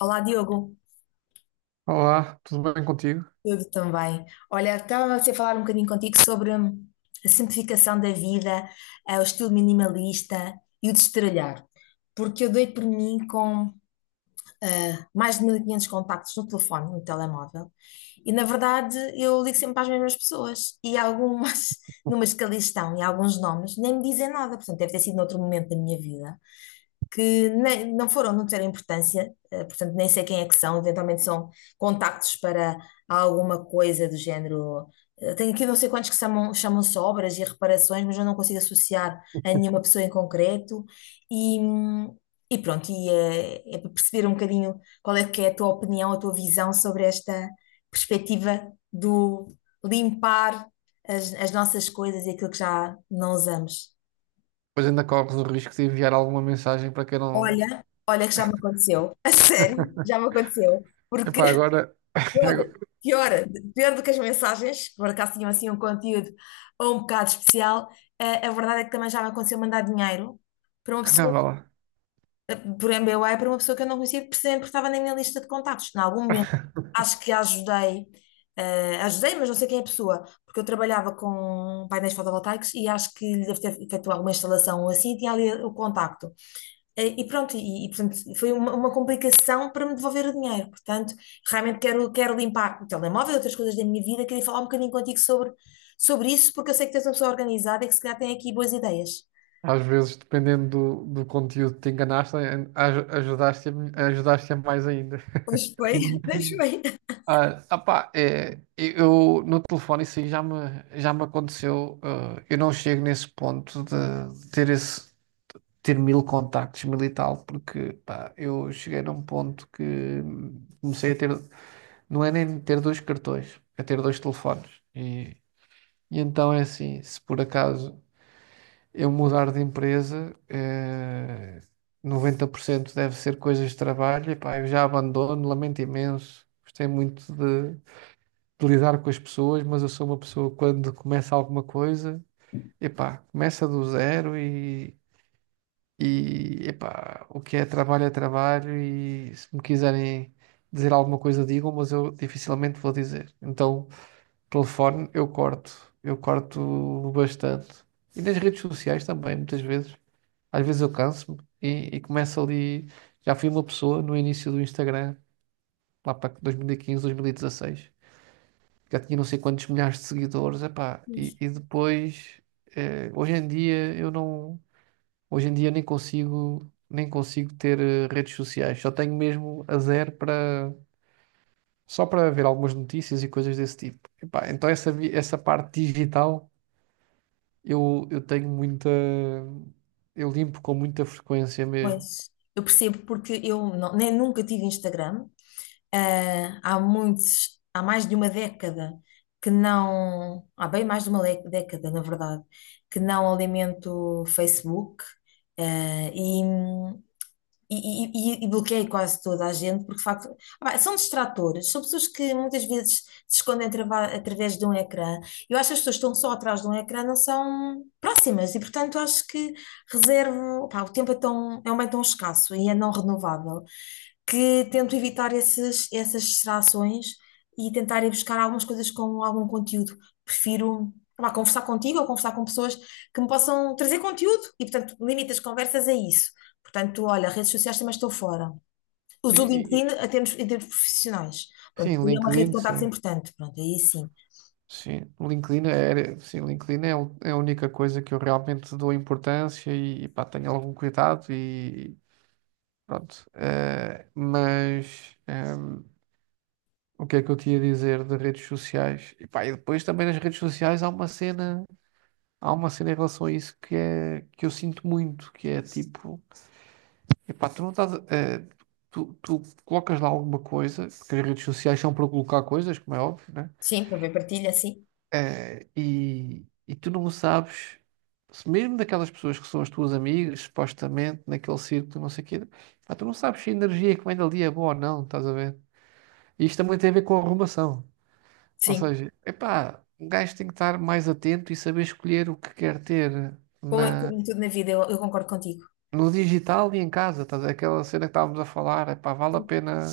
Olá, Diogo. Olá, tudo bem contigo? Tudo também. Olha, estava a falar um bocadinho contigo sobre a simplificação da vida, o estilo minimalista e o destralhar. Porque eu dei por mim com mais de 1500 contactos no telefone, no telemóvel, e na verdade eu ligo sempre para as mesmas pessoas e algumas, numas que ali estão e alguns nomes, nem me dizem nada. Portanto, deve ter sido noutro momento da minha vida. Que nem- Não foram, não tiveram importância, portanto nem sei quem é que são, eventualmente são contactos para alguma coisa do género. Tenho aqui não sei quantos que chamam, chamam-se obras e reparações, mas eu não consigo associar a nenhuma pessoa em concreto. E, hum, e para perceber um bocadinho qual é que é a tua opinião, a tua visão sobre esta perspectiva do limpar as nossas coisas e aquilo que já não usamos. Pois ainda corres o risco de enviar alguma mensagem para quem não. Olha, olha que já me aconteceu. A sério, já me aconteceu. Porque Epá, agora. pior, agora- pior, pior do que as mensagens, que por acaso tinham assim um conteúdo ou um bocado especial, verdade é que também já me aconteceu mandar dinheiro para uma Não, pessoa, vá lá. eh, por MBWay, para uma pessoa que eu não conhecia, precisamente porque estava na minha lista de contactos. Em algum momento, acho que ajudei, ajudei, mas não sei quem é a pessoa, porque eu trabalhava com painéis fotovoltaicos e acho que lhe deve ter feito alguma instalação ou assim, e tinha ali o contacto. E pronto, portanto, foi uma complicação para me devolver o dinheiro. Portanto, realmente quero, quero limpar o telemóvel e outras coisas da minha vida. Queria falar um bocadinho contigo sobre, sobre isso, porque eu sei que tens és uma pessoa organizada e que se calhar tem aqui boas ideias. Às vezes, dependendo do conteúdo que te enganaste, ajudaste, ajudaste mais ainda. Pois bem, deixa bem. Ah, opá, é, eu no telefone isso já me aconteceu. Eu não chego nesse ponto de ter ter mil contactos, mil e tal, porque pá, eu cheguei num ponto que comecei a ter. Não é nem ter dois cartões, é ter dois telefones. E então é assim, se por acaso eu mudar de empresa, 90% deve ser coisas de trabalho, e pá, eu já abandono, lamento imenso. Gostei muito de lidar com as pessoas, mas eu sou uma pessoa que quando começa alguma coisa, epá, começa do zero e epá, o que é trabalho e se me quiserem dizer alguma coisa digam, mas eu dificilmente vou dizer. Então telefone eu corto, eu corto bastante. E nas redes sociais também, muitas vezes. Às vezes eu canso-me e começo ali. Já fui uma pessoa no início do Instagram, lá para 2015, 2016, já tinha não sei quantos milhares de seguidores, epá, e depois, eh, hoje em dia eu não, hoje em dia nem nem consigo ter redes sociais, só tenho mesmo a zero, só para ver algumas notícias e coisas desse tipo. Epá, então essa parte digital eu tenho muita. Eu limpo com muita frequência mesmo. Pois, eu percebo porque eu não- nem nunca tive Instagram. Há muitos, há mais de uma década que não, há bem mais de uma década, na verdade, que não alimento Facebook. Ah, e, e bloqueei quase toda a gente, porque de facto, pá, são distratores, são pessoas que muitas vezes se escondem através de um ecrã. Eu acho que as pessoas que estão só atrás de um ecrã não são próximas, e portanto acho que reservo, pá, o tempo é tão, é um bem tão escasso e é não renovável, que tento evitar essas distrações e tentar ir buscar algumas coisas com algum conteúdo. Prefiro, pá, conversar contigo ou conversar com pessoas que me possam trazer conteúdo, e portanto limito as conversas a isso. Portanto, olha, redes sociais também estou fora. E- Uso o e- e- LinkedIn em termos profissionais. Pronto, sim, porque é uma rede de LinkedIn, contactos sim. importante. Pronto, aí sim. Sim, LinkedIn é, é a única coisa que eu realmente dou importância e, pá, tenho algum cuidado e pronto. O que é que eu tinha a dizer de redes sociais? E, pá, e depois também nas redes sociais há uma cena em relação a isso que é que eu sinto muito, que é tipo. Epá, tu não estás. Tu colocas lá alguma coisa, porque as redes sociais são para colocar coisas, como é óbvio, né? Sim, para ver partilha, sim. E tu não sabes, se mesmo daquelas pessoas que são as tuas amigas, supostamente, naquele círculo, não sei o quê, pá, tu não sabes se a energia que vem dali é boa ou não, estás a ver? E isto também tem a ver com a arrumação. Ou Sim. seja, epá, um gajo tem que estar mais atento e saber escolher o que quer ter Como, é na, como tudo na vida, eu concordo contigo. no digital e em casa, estás a ver? Aquela cena que estávamos a falar, epá, vale a pena.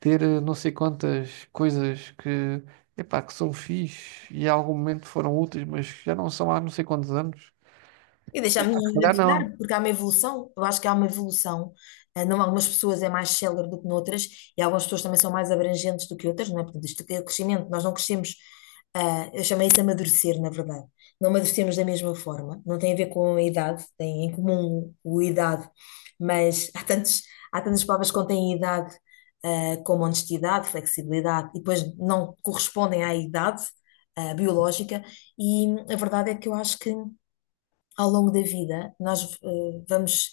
Ter não sei quantas coisas que, epá, que são fixe e em algum momento foram úteis, mas já não são há não sei quantos anos. E deixar-me Epá, se calhar não. identificar, porque há uma evolução. Eu acho que há uma evolução. Não, algumas pessoas é mais célere do que noutras, e algumas pessoas também são mais abrangentes do que outras, não é? Portanto, isto é o crescimento. Nós não crescemos, eu chamei isso amadurecer, na verdade. Não amadurecemos da mesma forma. Não tem a ver com a idade, tem em comum o idade, mas há tantas palavras que contêm idade, como honestidade, flexibilidade, e depois não correspondem à idade, biológica, e a verdade é que eu acho que ao longo da vida, nós vamos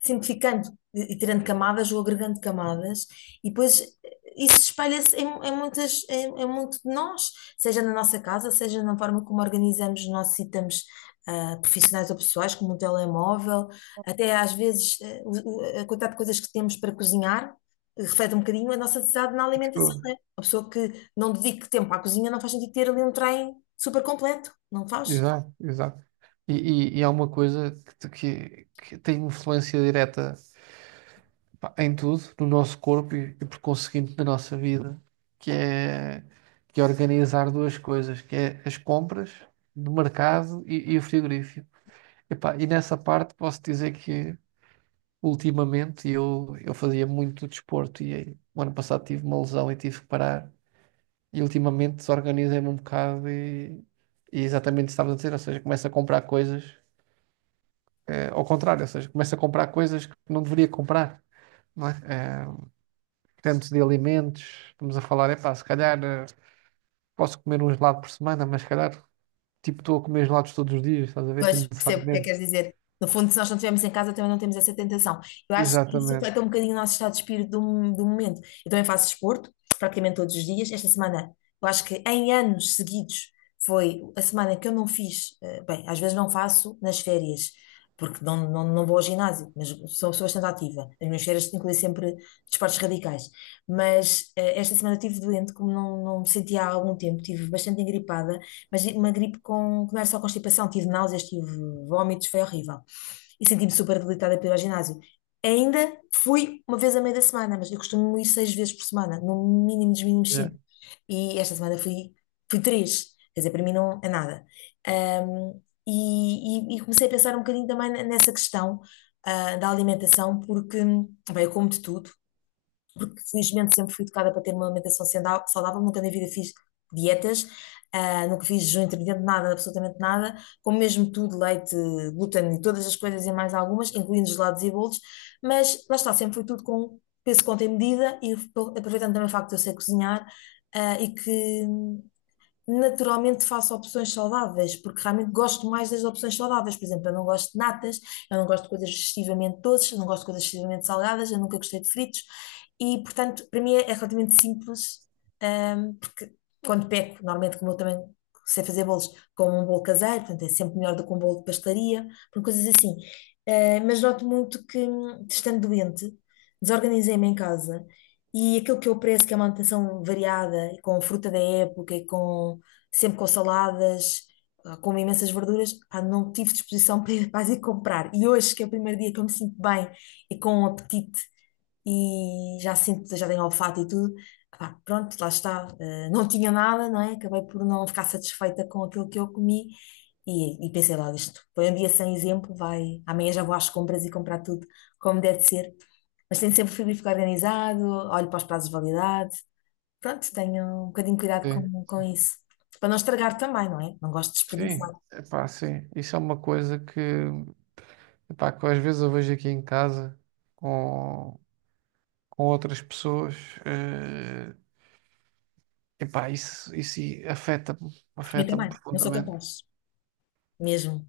simplificando e tirando camadas ou agregando camadas, e depois isso espalha-se em muito de nós, seja na nossa casa, seja na forma como organizamos os nossos itens. Profissionais ou pessoais, como um telemóvel, até às vezes a quantidade de coisas que temos para cozinhar reflete um bocadinho a nossa necessidade na alimentação, Tipo, né? A pessoa que não dedique tempo à cozinha não faz sentido ter ali um trem super completo, não faz? exato, exato. E, e é uma coisa que, que tem influência direta, pá, em tudo, no nosso corpo e por conseguinte na nossa vida, que é, que é organizar duas coisas, que é as compras do mercado e o frigorífico. Epá, e nessa parte posso dizer que ultimamente eu fazia muito desporto e o ano passado tive uma lesão e tive que parar. E ultimamente desorganizei-me um bocado, e exatamente isso que estavas a dizer, ou seja, começo a comprar coisas ao contrário, ou seja, começo a comprar coisas que não deveria comprar, não é? Tanto de alimentos, estamos a falar, epá, se calhar posso comer um gelado por semana, mas se calhar tipo estou a comer gelados todos os dias, estás a ver, Pois, percebo o que é que desnecessariamente. queres dizer. No fundo, se nós não estivermos em casa, também não temos essa tentação. Eu acho que isso Exatamente. reflete um bocadinho o nosso estado de espírito do momento. Eu também faço desporto, praticamente todos os dias. Esta semana, eu acho que em anos seguidos, foi a semana que eu não fiz. Bem, às vezes não faço nas férias, porque não vou ao ginásio, mas sou bastante ativa. As minhas férias incluem sempre desportos radicais. Mas esta semana eu estive doente, como não me sentia há algum tempo, estive bastante engripada mas uma gripe com, que não era só constipação, tive náuseas, tive vómitos, foi horrível. E senti-me super debilitada para ir ao ginásio. Ainda fui uma vez a meio da semana, mas eu costumo ir seis vezes por semana, no mínimo dos mínimos Yeah. cinco. E esta semana fui, fui três, quer dizer, para mim não é nada. Ahm, e comecei a pensar um bocadinho também nessa questão, da alimentação, porque, bem, eu como de tudo, porque felizmente sempre fui educada para ter uma alimentação saudável, nunca na vida fiz dietas, nunca fiz jejum intermitente, nada, absolutamente nada, como mesmo tudo, leite, glúten e todas as coisas e mais algumas, incluindo gelados e bolos, mas lá está, sempre foi tudo com peso, conta e medida, e aproveitando também o facto de eu sei cozinhar, e que naturalmente faço opções saudáveis, porque realmente gosto mais das opções saudáveis. Por exemplo, eu não gosto de natas, eu não gosto de coisas excessivamente doces, eu não gosto de coisas excessivamente salgadas, eu nunca gostei de fritos. E, portanto, para mim é é relativamente simples, porque quando peco, normalmente, como eu também sei fazer bolos, como um bolo caseiro, portanto, é sempre melhor do que um bolo de pastelaria, portanto, coisas assim. Mas noto muito que, estando doente, desorganizei-me em casa. E aquilo que eu prezo, que é uma alimentação variada, e com fruta da época, e com sempre com saladas, como imensas verduras, pá, não tive disposição para ir comprar. E hoje, que é o primeiro dia que eu me sinto bem e com um apetite e já sinto, já tenho olfato e tudo, pá, pronto, lá está. Não tinha nada, não é? Acabei por não ficar satisfeita com aquilo que eu comi e pensei lá, isto foi um dia sem exemplo, vai, amanhã já vou às compras e comprar tudo como deve de ser. Mas tenho sempre o frigorífico organizado, olho para os prazos de validade. Pronto, tenho um bocadinho cuidado Sim, com isso. Para não estragar também, não é? Não gosto de sim, desperdiçar. epá, sim. Isso é uma coisa que epá, que às vezes eu vejo aqui em casa com, com outras pessoas, eh, epá, isso afeta-me, Eu afeta-me também, não sou profundamente, capaz. Mesmo.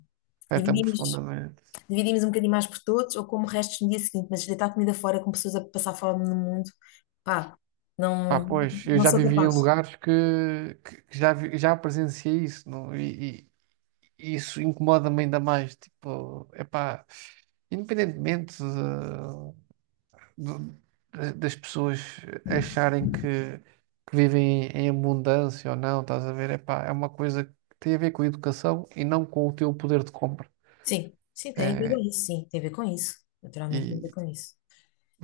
afeta-me Dividimos, profundamente. dividimos um bocadinho mais por todos ou como restos no dia seguinte, mas deitar comida fora com pessoas a passar fome no mundo, pá, Pá, não, pois, eu não já sou vivi em capaz. lugares que já presenciei isso, não? E isso incomoda-me ainda mais, tipo, epá, independentemente do- das pessoas acharem que vivem em abundância ou não, estás a ver? Epá, é uma coisa que tem a ver com a educação e não com o teu poder de compra. Sim, sim, tem a ver com É, isso, sim, tem a ver com isso. Naturalmente tem a ver e, com isso.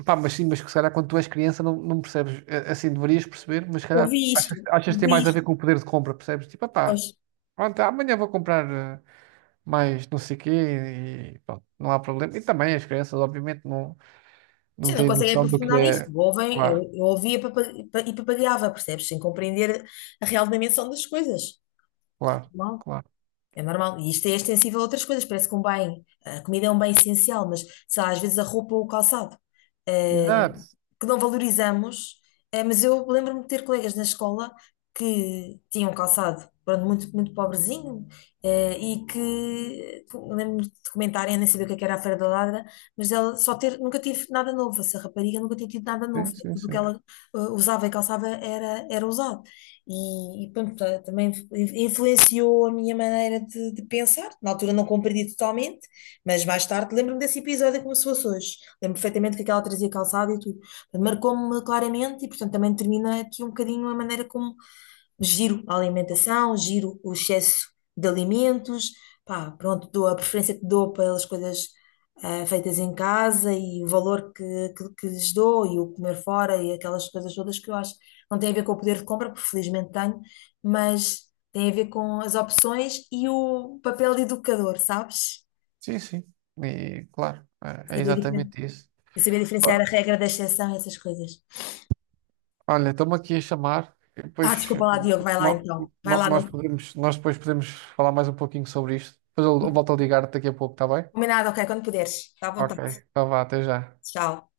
pá, mas sim, mas que se calhar quando tu és criança não percebes. É, assim deverias perceber, mas se Ouvi calhar isto, achas que tem ouvi mais a ver isto, com o poder de compra, percebes? Tipo, pá, pois. pronto, amanhã vou comprar mais não sei quê e pronto, não há problema. E também as crianças, obviamente, não Sim, não têm conseguem noção do que aprofundar isto. é. Ouvem, Claro, eu ouvia e papagaiava, percebes? Sem compreender a real dimensão das coisas. claro, Normal. claro. É normal. E isto é extensível a outras coisas. Parece que um bem, a comida é um bem essencial, mas sei lá, às vezes a roupa ou o calçado, eh, Exato. que não valorizamos. Mas eu lembro-me de ter colegas na escola que tinham calçado, pronto, muito, muito pobrezinho, e que lembro-me de comentarem, eu nem sabia o que é que era a Feira da Ladra, mas ela só ter, nunca tive nada novo. Essa rapariga nunca tinha tido nada novo. Sim, sim, Tudo o que sim. ela usava e calçava era, era usado. E pronto, também influenciou a minha maneira de pensar. Na altura não compreendi totalmente, mas mais tarde lembro-me desse episódio como se fosse hoje. Lembro perfeitamente que aquela trazia calçado e tudo. Marcou-me claramente e, portanto, também termina aqui um bocadinho a maneira como giro a alimentação, giro o excesso de alimentos. Pá, pronto, dou a preferência que dou pelas coisas feitas em casa e o valor que lhes dou e o comer fora e aquelas coisas todas que eu acho não tem a ver com o poder de compra, porque felizmente tenho, mas tem a ver com as opções e o papel de educador, sabes? Sim, sim. E claro, é é Saber, difer- exatamente isso. e saber diferenciar Ó, a regra da exceção e essas coisas. olha, estão-me aqui a chamar. E Ah, depois desculpa lá, Diogo, vai lá no- então. Vai no- lá, nós não... podemos, nós depois podemos falar mais um pouquinho sobre isto. Depois eu volto a ligar daqui a pouco, está bem? Combinado, ok, quando puderes. Está à Ok. vontade. Então vá, até já. Tchau.